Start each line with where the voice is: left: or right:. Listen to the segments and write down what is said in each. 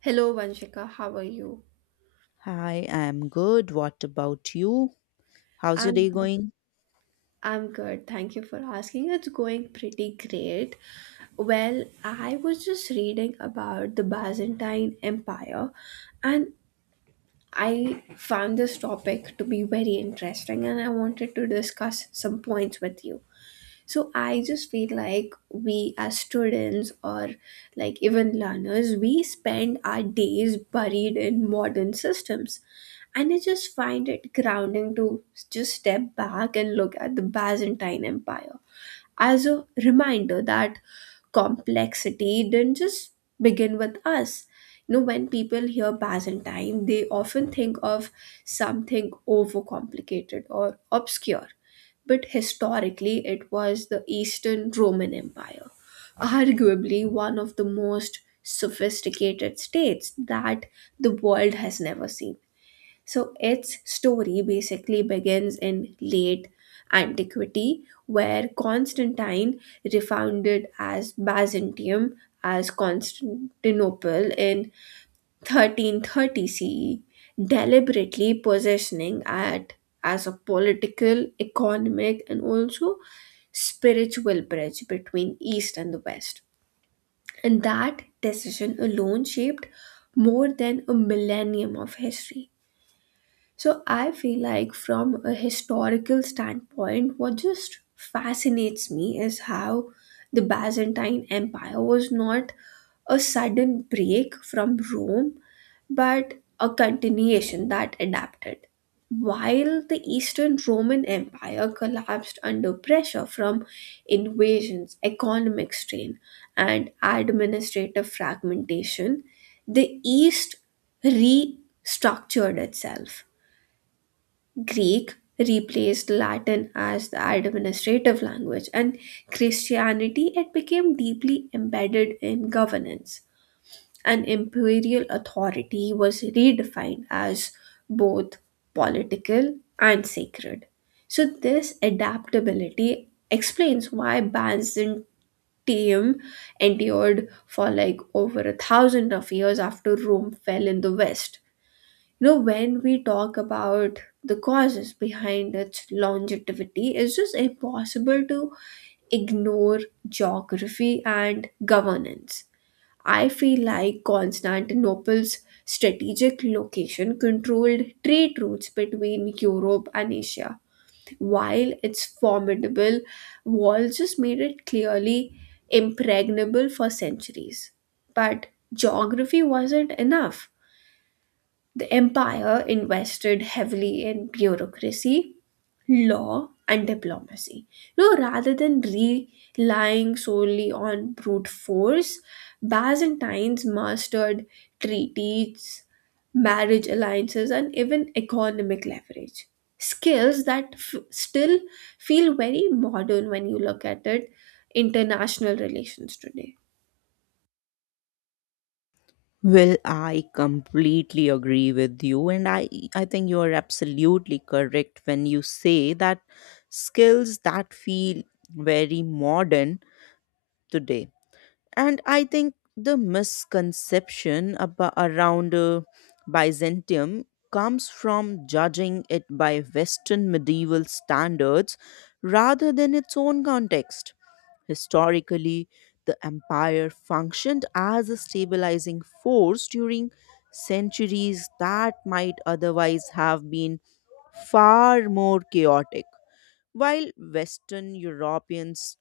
right: Hello, Vanshika. How are you?
left: Hi, I'm good. What about you? How's your
right: I'm
left: day
right: good.
left: going?
right: Thank you for asking. It's going pretty great. Well, I was just reading about the Byzantine Empire and I found this topic to be very interesting, and I wanted to discuss some points with you. So I just feel like we as students or like even learners, we spend our days buried in modern systems. And I just find it grounding to just step back and look at the Byzantine Empire as a reminder that complexity didn't just begin with us. You know, when people hear Byzantine, they often think of something overcomplicated or obscure. But historically, it was the Eastern Roman Empire, arguably one of the most sophisticated states that the world has never seen. So its story basically begins in late antiquity, where Constantine refounded as Byzantium, as Constantinople in 1330 CE, deliberately positioning it as a political, economic, and also spiritual bridge between East and the West. And that decision alone shaped more than a millennium of history. So I feel like, from a historical standpoint, what just fascinates me is how the Byzantine Empire was not a sudden break from Rome, but a continuation that adapted. While the Eastern Roman Empire collapsed under pressure from invasions, economic strain, and administrative fragmentation, the East restructured itself. Greek replaced Latin as the administrative language, and Christianity it became deeply embedded in governance. And imperial authority was redefined as both political and sacred. So this adaptability explains why Byzantium endured for like over a thousand of years after Rome fell in the West. You know, when we talk about the causes behind its longevity, it's just impossible to ignore geography and governance. I feel like Constantinople's strategic location controlled trade routes between Europe and Asia, while its formidable walls just made it clearly impregnable for centuries. But geography wasn't enough. The empire invested heavily in bureaucracy, law, and diplomacy. You know, rather than relying solely on brute force, Byzantines mastered treaties, marriage alliances, and even economic leverage. Skills that still feel very modern when you look at it, international relations today.
left: Well, I completely agree with you, and I think you are absolutely correct when you say that skills that feel very modern today. And I think the misconception around Byzantium comes from judging it by Western medieval standards rather than its own context. Historically, the empire functioned as a stabilizing force during centuries that might otherwise have been far more chaotic. While Western Europeans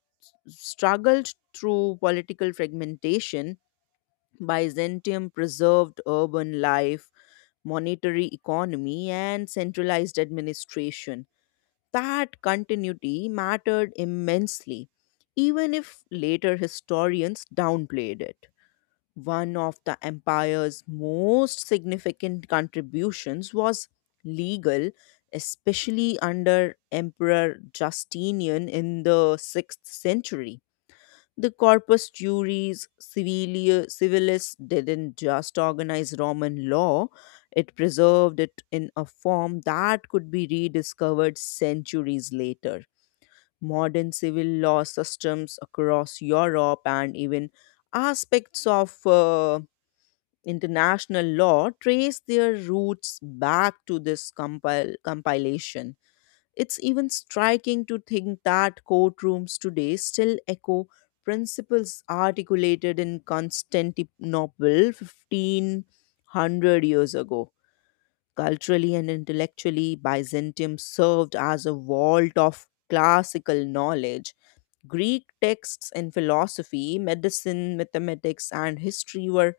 left: struggled through political fragmentation, Byzantium preserved urban life, monetary economy, and centralized administration. That continuity mattered immensely, even if later historians downplayed it. One of the empire's most significant contributions was legal, especially under Emperor Justinian in the 6th century. The corpus juris civilis didn't just organize Roman law, it preserved it in a form that could be rediscovered centuries later. Modern civil law systems across Europe and even aspects of international law trace their roots back to this compilation. It's even striking to think that courtrooms today still echo principles articulated in Constantinople 1500 years ago. Culturally and intellectually, Byzantium served as a vault of classical knowledge. Greek texts in philosophy, medicine, mathematics, and history were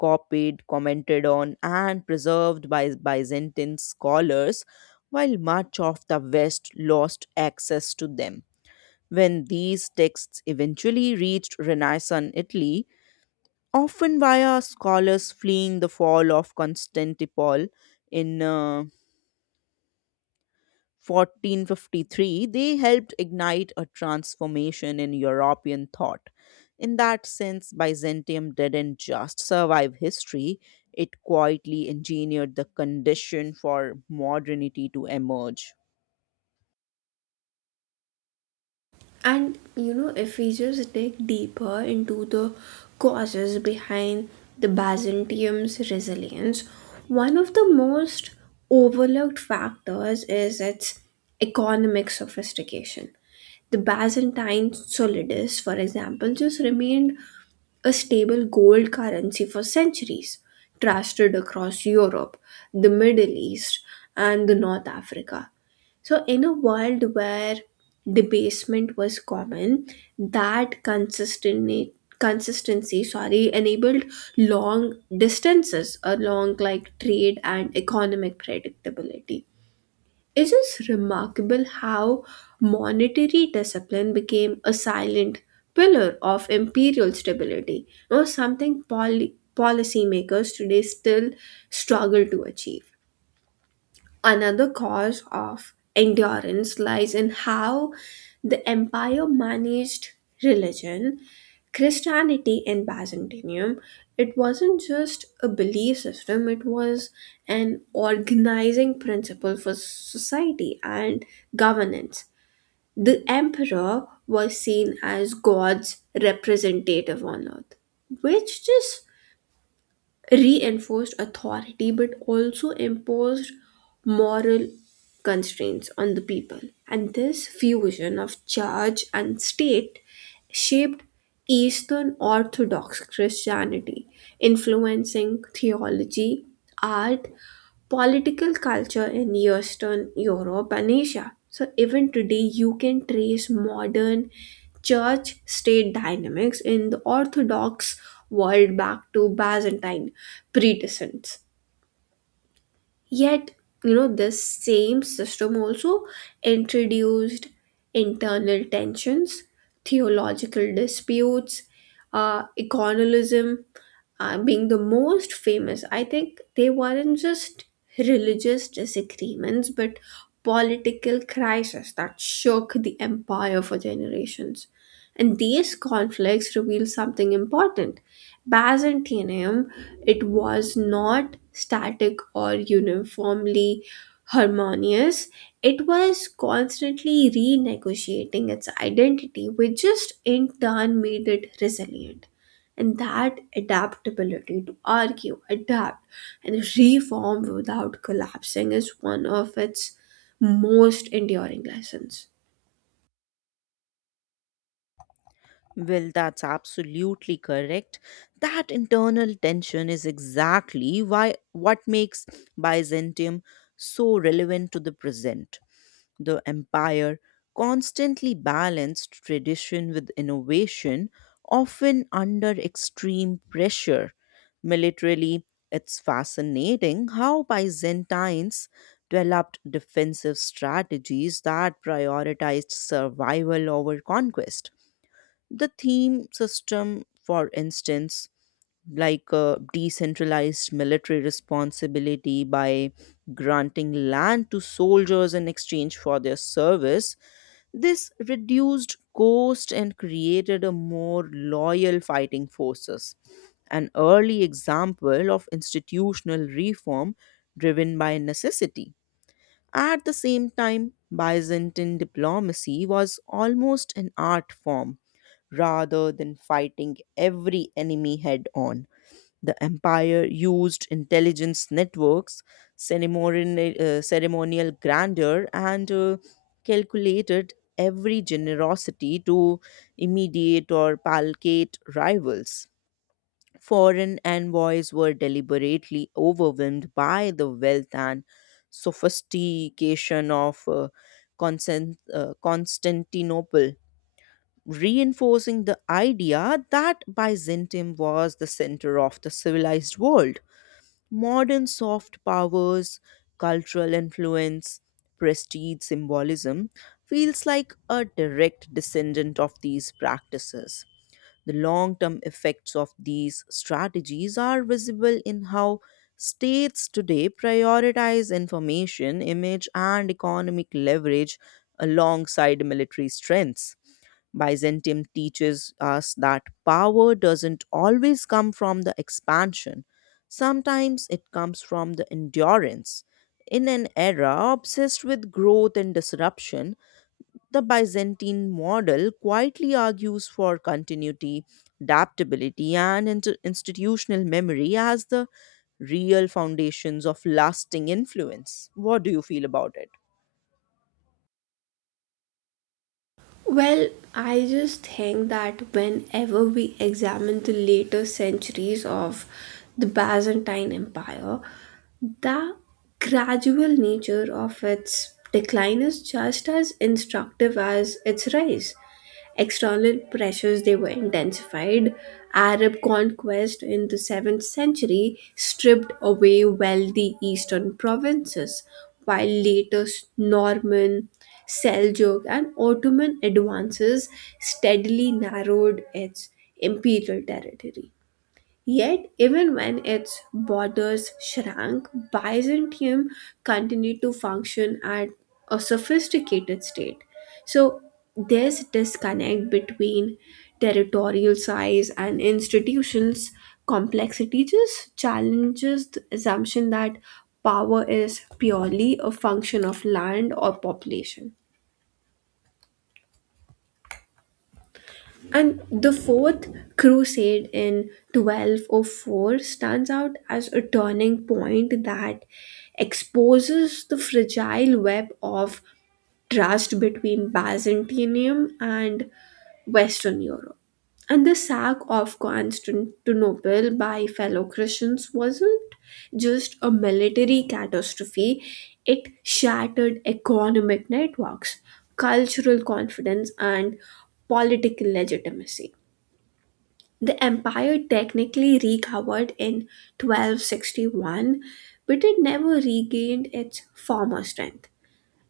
left: copied, commented on, and preserved by Byzantine scholars, while much of the West lost access to them. When these texts eventually reached Renaissance Italy, often via scholars fleeing the fall of Constantinople in 1453, they helped ignite a transformation in European thought. In that sense, Byzantium didn't just survive history, it quietly engineered the condition for modernity to emerge.
right: And you know, if we just dig deeper into the causes behind the Byzantium's resilience, one of the most overlooked factors is its economic sophistication. The Byzantine solidus, for example, just remained a stable gold currency for centuries, trusted across Europe, the Middle East, and the North Africa. So, in a world where debasement was common, that consistent consistency sorry enabled long distances along like trade and economic predictability. It's just remarkable how monetary discipline became a silent pillar of imperial stability, or something policymakers today still struggle to achieve. Another cause of endurance lies in how the empire managed religion. Christianity in Byzantium, it wasn't just a belief system, it was an organizing principle for society and governance. The emperor was seen as God's representative on earth, which just reinforced authority but also imposed moral constraints on the people. And this fusion of church and state shaped Eastern Orthodox Christianity, influencing theology, art, political culture in Eastern Europe and Asia. So, even today, you can trace modern church state dynamics in the Orthodox world back to Byzantine predecessors. Yet, you know, this same system also introduced internal tensions, theological disputes, economism, being the most famous, I think they weren't just religious disagreements, but political crises that shook the empire for generations. And these conflicts reveal something important. Byzantium, it was not static or uniformly harmonious. It was constantly renegotiating its identity, which just in turn made it resilient. And that adaptability to argue, adapt, and reform without collapsing is one of its most enduring lessons.
left: Well, that's absolutely correct. That internal tension is exactly why what makes Byzantium so relevant to the present. The empire constantly balanced tradition with innovation, often under extreme pressure. Militarily, it's fascinating how Byzantines developed defensive strategies that prioritized survival over conquest. The theme system, for instance, like a decentralized military responsibility by granting land to soldiers in exchange for their service. This reduced cost and created a more loyal fighting forces. An early example of institutional reform driven by necessity. At the same time, Byzantine diplomacy was almost an art form rather than fighting every enemy head on. The empire used intelligence networks, ceremonial grandeur, and calculated every generosity to immediate or placate rivals. Foreign envoys were deliberately overwhelmed by the wealth and sophistication of Constantinople, reinforcing the idea that Byzantium was the center of the civilized world. Modern soft powers, cultural influence, prestige symbolism feels like a direct descendant of these practices. The long term effects of these strategies are visible in how states today prioritize information, image, and economic leverage alongside military strengths. Byzantium teaches us that power doesn't always come from the expansion, sometimes it comes from the endurance. In an era obsessed with growth and disruption, the Byzantine model quietly argues for continuity, adaptability, and institutional memory as the real foundations of lasting influence. What do you feel about it?
right: Well, I just think that whenever we examine the later centuries of the Byzantine Empire, the gradual nature of its decline is just as instructive as its rise. External pressures they were intensified. Arab conquest in the 7th century stripped away wealthy eastern provinces, while later Norman, Seljuk, and Ottoman advances steadily narrowed its imperial territory. Yet, even when its borders shrank, Byzantium continued to function at a sophisticated state. So, this disconnect between territorial size and institutions complexity just challenges the assumption that power is purely a function of land or population. And the Fourth Crusade in 1204 stands out as a turning point that exposes the fragile web of trust between Byzantium and Western Europe. And the sack of Constantinople by fellow Christians wasn't just a military catastrophe, it shattered economic networks, cultural confidence, and political legitimacy. The empire technically recovered in 1261, but it never regained its former strength.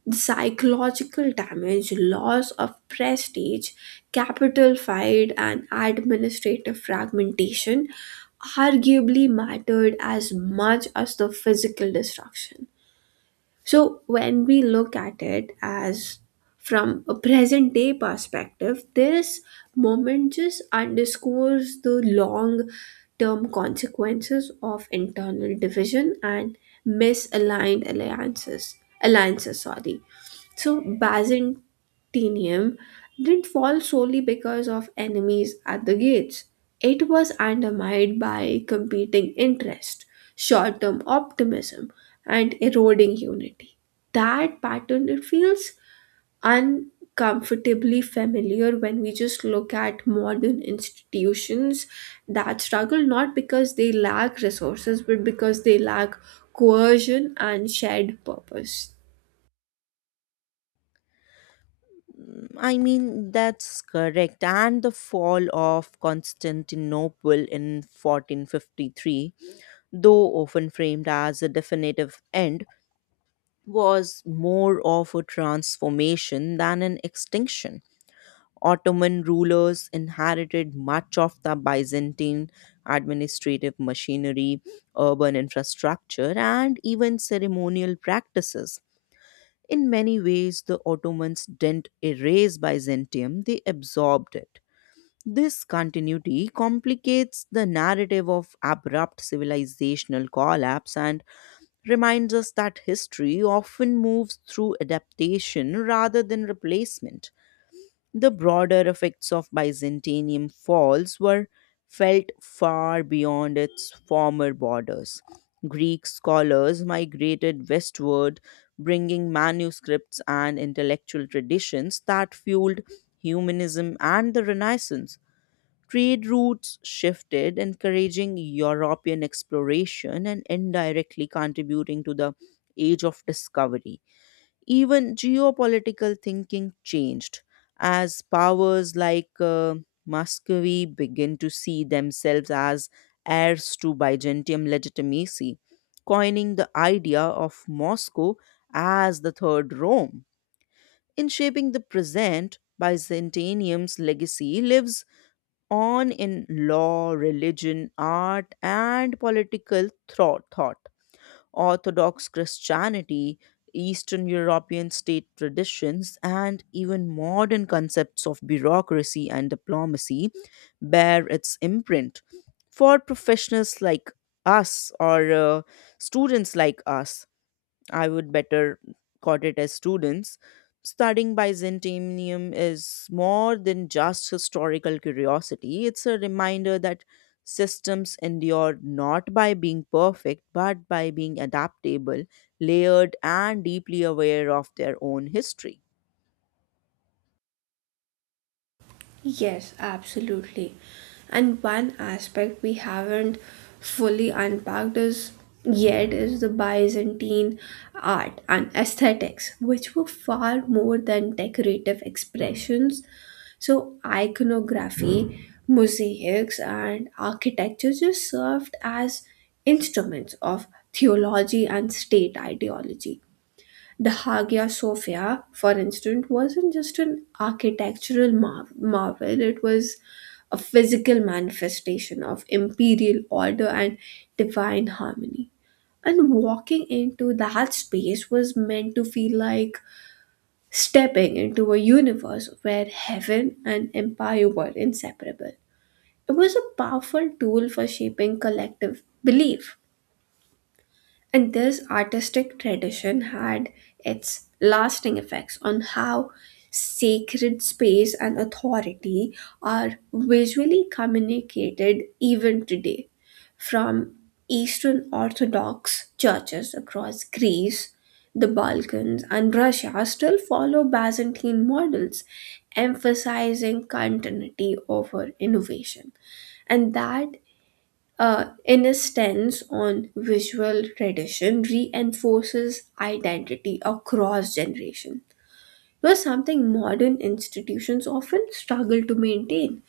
right: Psychological damage, loss of prestige, capital fight, and administrative fragmentation arguably mattered as much as the physical destruction. So, when we look at it as from a present day perspective, this moment just underscores the long term consequences of internal division and misaligned alliances. Alliances, sorry. So Byzantium didn't fall solely because of enemies at the gates. It was undermined by competing interest, short-term optimism, and eroding unity. That pattern it feels uncomfortably familiar when we just look at modern institutions that struggle not because they lack resources but because they lack coercion and shared purpose.
left: I mean, that's correct. And the fall of Constantinople in 1453, though often framed as a definitive end, was more of a transformation than an extinction. Ottoman rulers inherited much of the Byzantine administrative machinery, urban infrastructure, and even ceremonial practices. In many ways, the Ottomans didn't erase Byzantium, they absorbed it. This continuity complicates the narrative of abrupt civilizational collapse and reminds us that history often moves through adaptation rather than replacement. The broader effects of Byzantinium falls were felt far beyond its former borders. Greek scholars migrated westward, bringing manuscripts and intellectual traditions that fueled humanism and the Renaissance. Trade routes shifted, encouraging European exploration and indirectly contributing to the Age of Discovery. Even geopolitical thinking changed as powers like Muscovy begin to see themselves as heirs to Byzantium legitimacy, coining the idea of Moscow as the Third Rome. In shaping the present, Byzantium's legacy lives on in law, religion, art, and political thought. Orthodox Christianity, Eastern European state traditions, and even modern concepts of bureaucracy and diplomacy bear its imprint. For professionals like us or students like us, I would better call it as students. Studying Byzantium is more than just historical curiosity. It's a reminder that systems endure not by being perfect, but by being adaptable, layered, and deeply aware of their own history.
right: Yes, absolutely. And one aspect we haven't fully unpacked is yet is the Byzantine art and aesthetics, which were far more than decorative expressions. So iconography, mosaics, and architecture just served as instruments of theology and state ideology. The Hagia Sophia, for instance, wasn't just an architectural marvel, it was a physical manifestation of imperial order and divine harmony. And walking into that space was meant to feel like stepping into a universe where heaven and empire were inseparable. It was a powerful tool for shaping collective belief. And this artistic tradition had its lasting effects on how sacred space and authority are visually communicated even today. From Eastern Orthodox churches across Greece, the Balkans, and Russia still follow Byzantine models, emphasizing continuity over innovation. And that insistence on visual tradition reinforces identity across generation. It was something modern institutions often struggle to maintain.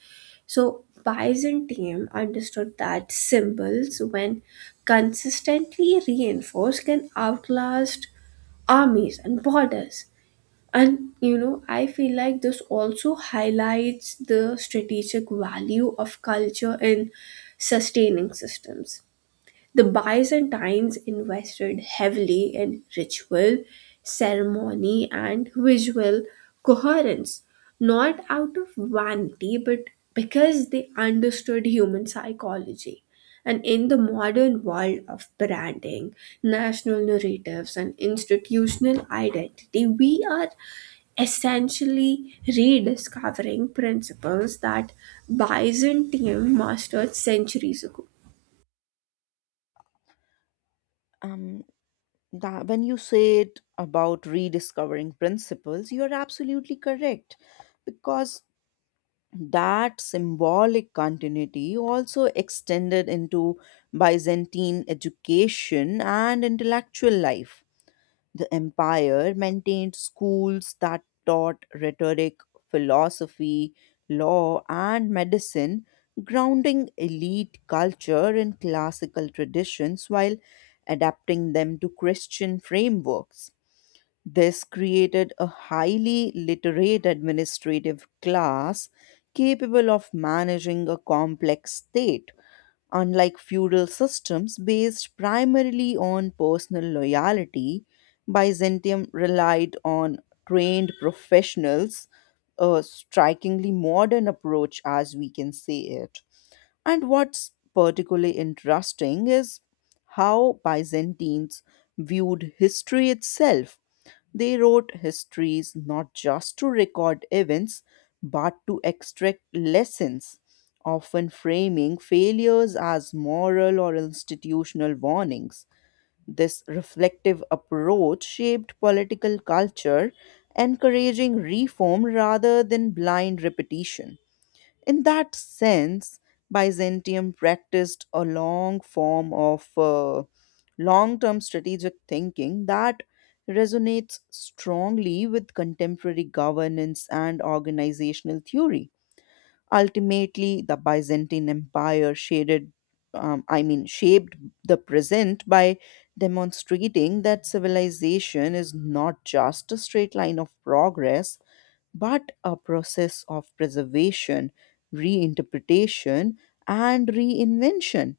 right: So Byzantium understood that symbols, when consistently reinforced, can outlast armies and borders. And you know, I feel like this also highlights the strategic value of culture in sustaining systems. The Byzantines invested heavily in ritual, ceremony, and visual coherence, not out of vanity but because they understood human psychology. And in the modern world of branding, national narratives, and institutional identity, we are essentially rediscovering principles that Byzantium mastered centuries ago.
left: um that when you said about rediscovering principles you're absolutely correct because that symbolic continuity also extended into Byzantine education and intellectual life. The empire maintained schools that taught rhetoric, philosophy, law, and medicine, grounding elite culture in classical traditions while adapting them to Christian frameworks. This created a highly literate administrative class capable of managing a complex state, unlike feudal systems based primarily on personal loyalty. Byzantium relied on trained professionals, a strikingly modern approach as we can say it. And what's particularly interesting is how Byzantines viewed history itself. They wrote histories not just to record events, but to extract lessons, often framing failures as moral or institutional warnings. This reflective approach shaped political culture, encouraging reform rather than blind repetition. In that sense, Byzantium practiced a long form of long term strategic thinking that resonates strongly with contemporary governance and organizational theory. Ultimately, the Byzantine Empire shaped the present by demonstrating that civilization is not just a straight line of progress, but a process of preservation, reinterpretation, and reinvention.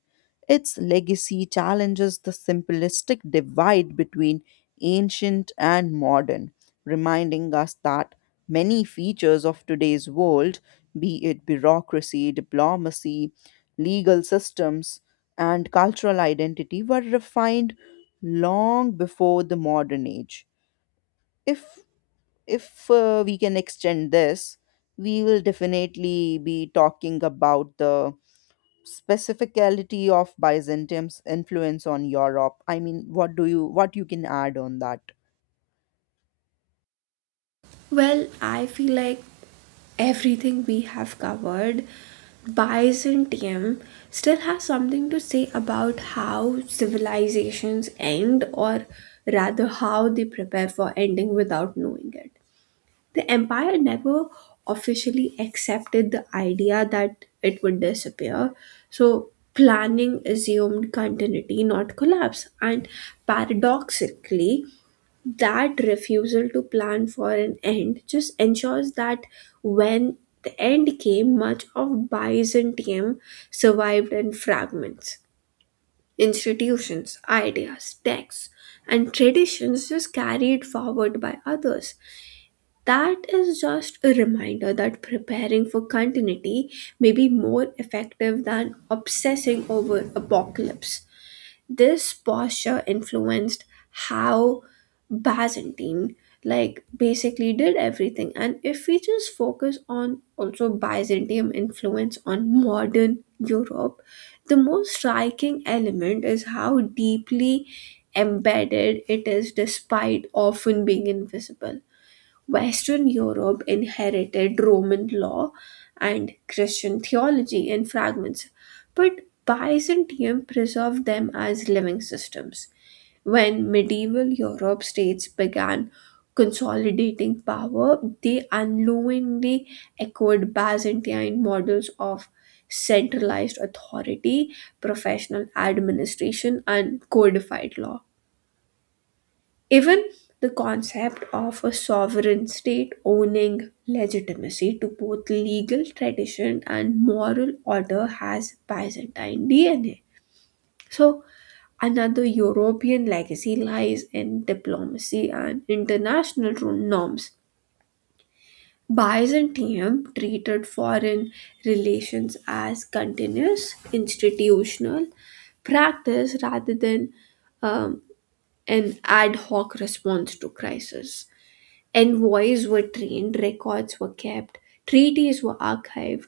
left: Its legacy challenges the simplistic divide between ancient and modern, reminding us that many features of today's world, be it bureaucracy, diplomacy, legal systems, and cultural identity, were refined long before the modern age. If if we can extend this, we will definitely be talking about the specificality of Byzantium's influence on Europe. I mean, what do you what you can add on that?
right: Well, I feel like everything we have covered, Byzantium still has something to say about how civilizations end, or rather, how they prepare for ending without knowing it. The empire never officially accepted the idea that it would disappear, so planning assumed continuity, not collapse, and paradoxically, that refusal to plan for an end just ensures that when the end came, much of Byzantium survived in fragments. Institutions, ideas, texts, and traditions just carried forward by others. That is just a reminder that preparing for continuity may be more effective than obsessing over apocalypse. This posture influenced how Byzantine like basically did everything. And if we just focus on also Byzantium influence on modern Europe, the most striking element is how deeply embedded it is despite often being invisible. Western Europe inherited Roman law and Christian theology in fragments, but Byzantium preserved them as living systems. When medieval Europe states began consolidating power, they unknowingly echoed Byzantine models of centralized authority, professional administration, and codified law. Even the concept of a sovereign state owning legitimacy to both legal tradition and moral order has Byzantine DNA. So, another European legacy lies in diplomacy and international norms. Byzantium treated foreign relations as continuous institutional practice rather than um, an ad hoc response to crisis. Envoys were trained, records were kept, treaties were archived.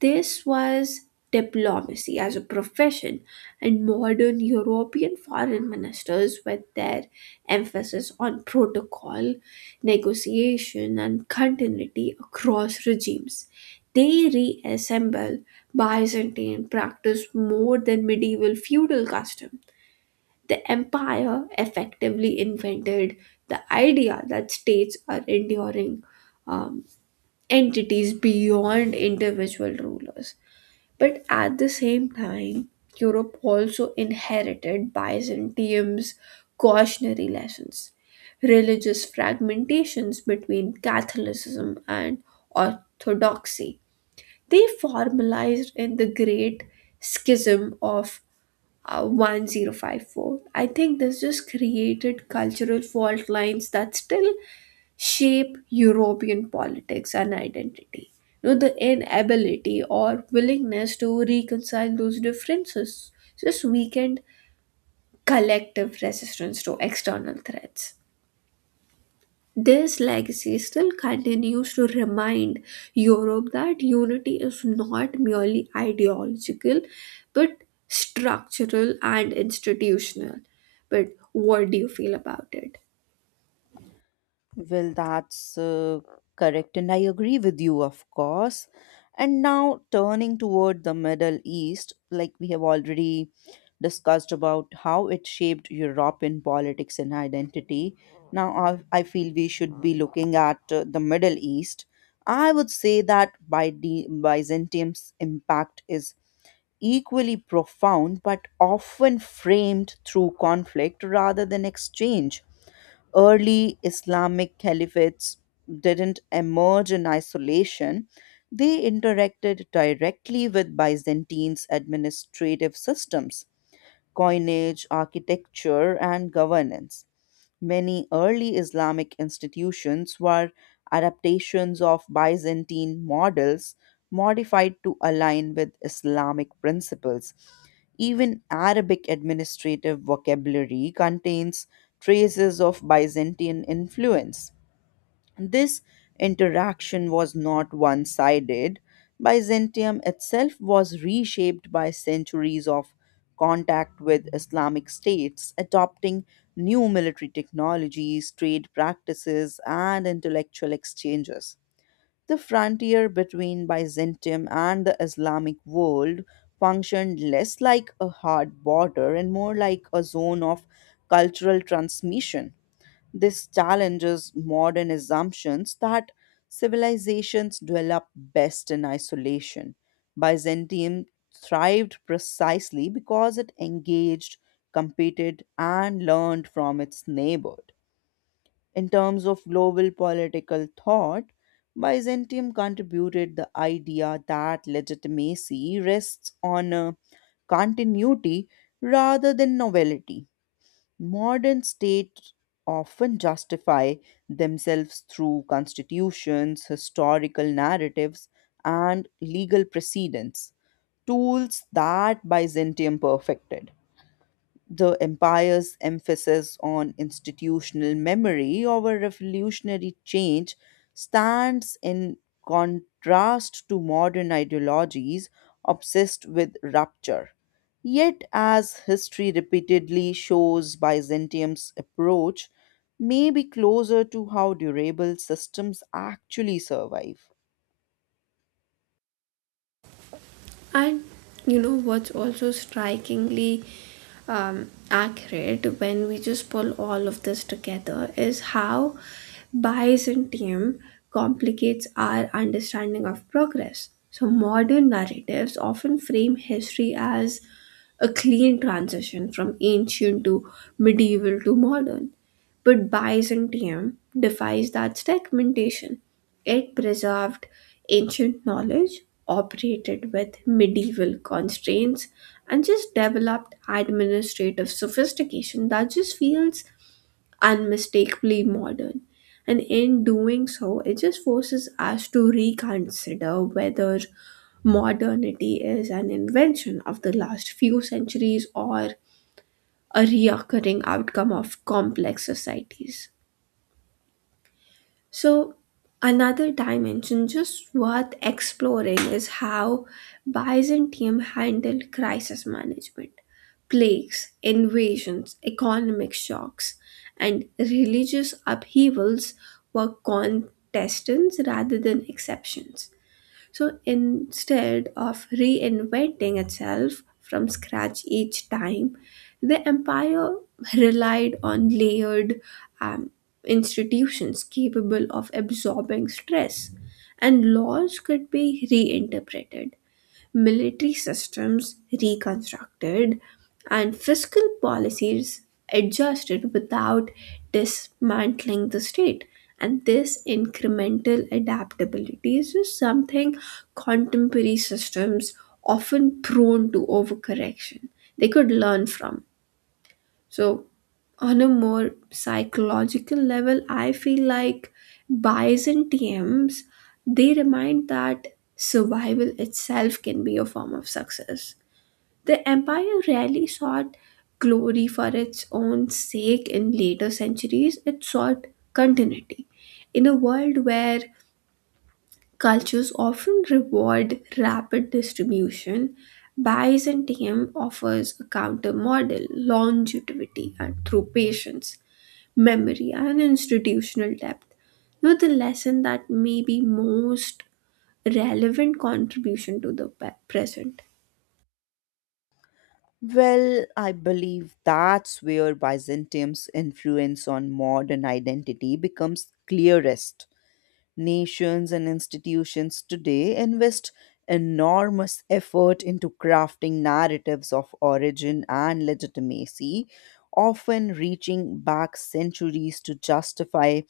right: This was diplomacy as a profession, and modern European foreign ministers, with their emphasis on protocol, negotiation, and continuity across regimes, they reassemble Byzantine practice more than medieval feudal custom. The empire effectively invented the idea that states are enduring um, entities beyond individual rulers. But at the same time, Europe also inherited Byzantium's cautionary lessons, religious fragmentations between Catholicism and Orthodoxy. They formalized in the Great Schism of 1054. I think this just created cultural fault lines that still shape European politics and identity. You know, the inability or willingness to reconcile those differences just weakened collective resistance to external threats. This legacy still continues to remind Europe that unity is not merely ideological but structural and institutional. But what do you feel about it?
left: Well, that's correct, and I agree with you, of course. And now turning toward the Middle East, like we have already discussed about how it shaped European politics and identity. Now I feel we should be looking at the Middle East. I would say that by the Byzantium's impact is equally profound, but often framed through conflict rather than exchange. Early Islamic caliphates didn't emerge in isolation, they interacted directly with Byzantine's administrative systems, coinage, architecture, and governance. Many early Islamic institutions were adaptations of Byzantine models modified to align with Islamic principles. Even Arabic administrative vocabulary contains traces of Byzantine influence. This interaction was not one sided. Byzantium itself was reshaped by centuries of contact with Islamic states, adopting new military technologies, trade practices, and intellectual exchanges. The frontier between Byzantium and the Islamic world functioned less like a hard border and more like a zone of cultural transmission. This challenges modern assumptions that civilizations develop best in isolation. Byzantium thrived precisely because it engaged, competed, and learned from its neighborhood. In terms of global political thought, Byzantium contributed the idea that legitimacy rests on a continuity rather than novelty. Modern states often justify themselves through constitutions, historical narratives, and legal precedents, tools that Byzantium perfected. The empire's emphasis on institutional memory over revolutionary change stands in contrast to modern ideologies obsessed with rupture. Yet, as history repeatedly shows, Byzantium's approach may be closer to how durable systems actually survive.
right: And you know what's also strikingly accurate when we just pull all of this together is how Byzantium complicates our understanding of progress. So, modern narratives often frame history as a clean transition from ancient to medieval to modern, but Byzantium defies that segmentation. It preserved ancient knowledge, operated with medieval constraints, and just developed administrative sophistication that just feels unmistakably modern. And in doing so, it just forces us to reconsider whether modernity is an invention of the last few centuries or a reoccurring outcome of complex societies. So, another dimension just worth exploring is how Byzantium handled crisis management. Plagues, invasions, economic shocks, and religious upheavals were contestants rather than exceptions. So instead of reinventing itself from scratch each time, the empire relied on layered um, institutions capable of absorbing stress, and laws could be reinterpreted, military systems reconstructed, and fiscal policies adjusted without dismantling the state. And this incremental adaptability is just something contemporary systems, often prone to overcorrection, they could learn from. So, on a more psychological level, I feel like buys and TMs they remind that survival itself can be a form of success. The empire rarely sought glory for its own sake. In later centuries, it sought continuity. In a world where cultures often reward rapid distribution, Byzantium offers a counter model, longevity and through patience, memory, and institutional depth. Now, the lesson that may be most relevant contribution to the present.
left: Well, I believe that's where Byzantium's influence on modern identity becomes clearest. Nations and institutions today invest enormous effort into crafting narratives of origin and legitimacy, often reaching back centuries to justify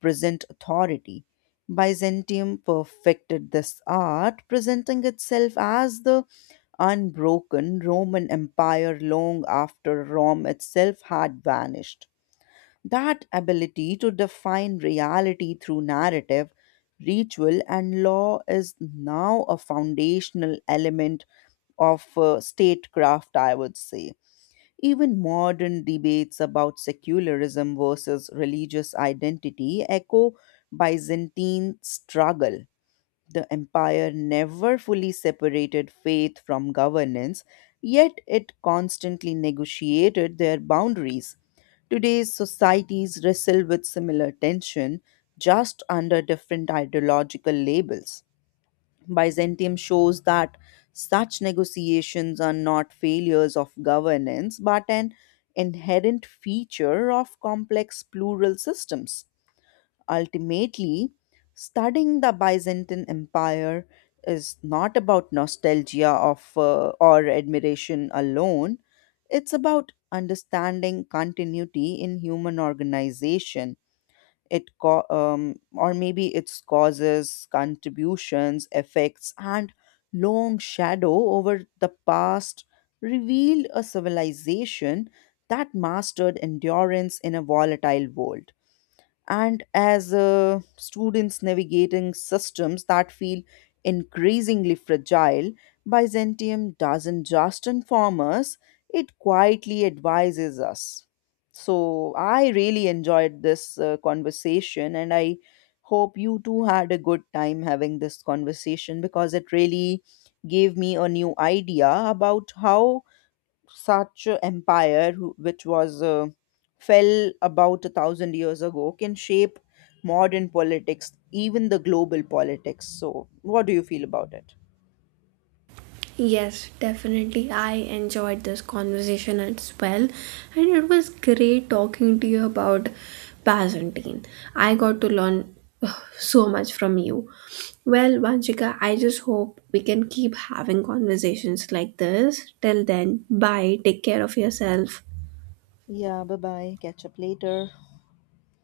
left: present authority. Byzantium perfected this art, presenting itself as the unbroken Roman Empire long after Rome itself had vanished. That ability to define reality through narrative, ritual, and law is now a foundational element of statecraft, I would say. Even modern debates about secularism versus religious identity echo Byzantine struggle. The empire never fully separated faith from governance, yet it constantly negotiated their boundaries. Today's societies wrestle with similar tension, just under different ideological labels. Byzantium shows that such negotiations are not failures of governance, but an inherent feature of complex plural systems. Ultimately, studying the Byzantine Empire is not about nostalgia of or admiration alone. It's about understanding continuity in human organization. Or maybe its causes, contributions, effects, and long shadow over the past reveal a civilization that mastered endurance in a volatile world. And as students navigating systems that feel increasingly fragile, Byzantium doesn't just inform us, it quietly advises us. So, I really enjoyed this conversation, and I hope you too had a good time having this conversation because it really gave me a new idea about how such a empire which was fell about a thousand years ago can shape modern politics, even the global politics. So what do you feel about it?
right: Yes, definitely. I enjoyed this conversation as well, and it was great talking to you about Byzantine. I got to learn so much from you. Well, Vanchika, I just hope we can keep having conversations like this. Till then, bye. Take care of yourself.
left: Yeah, bye bye. Catch up later.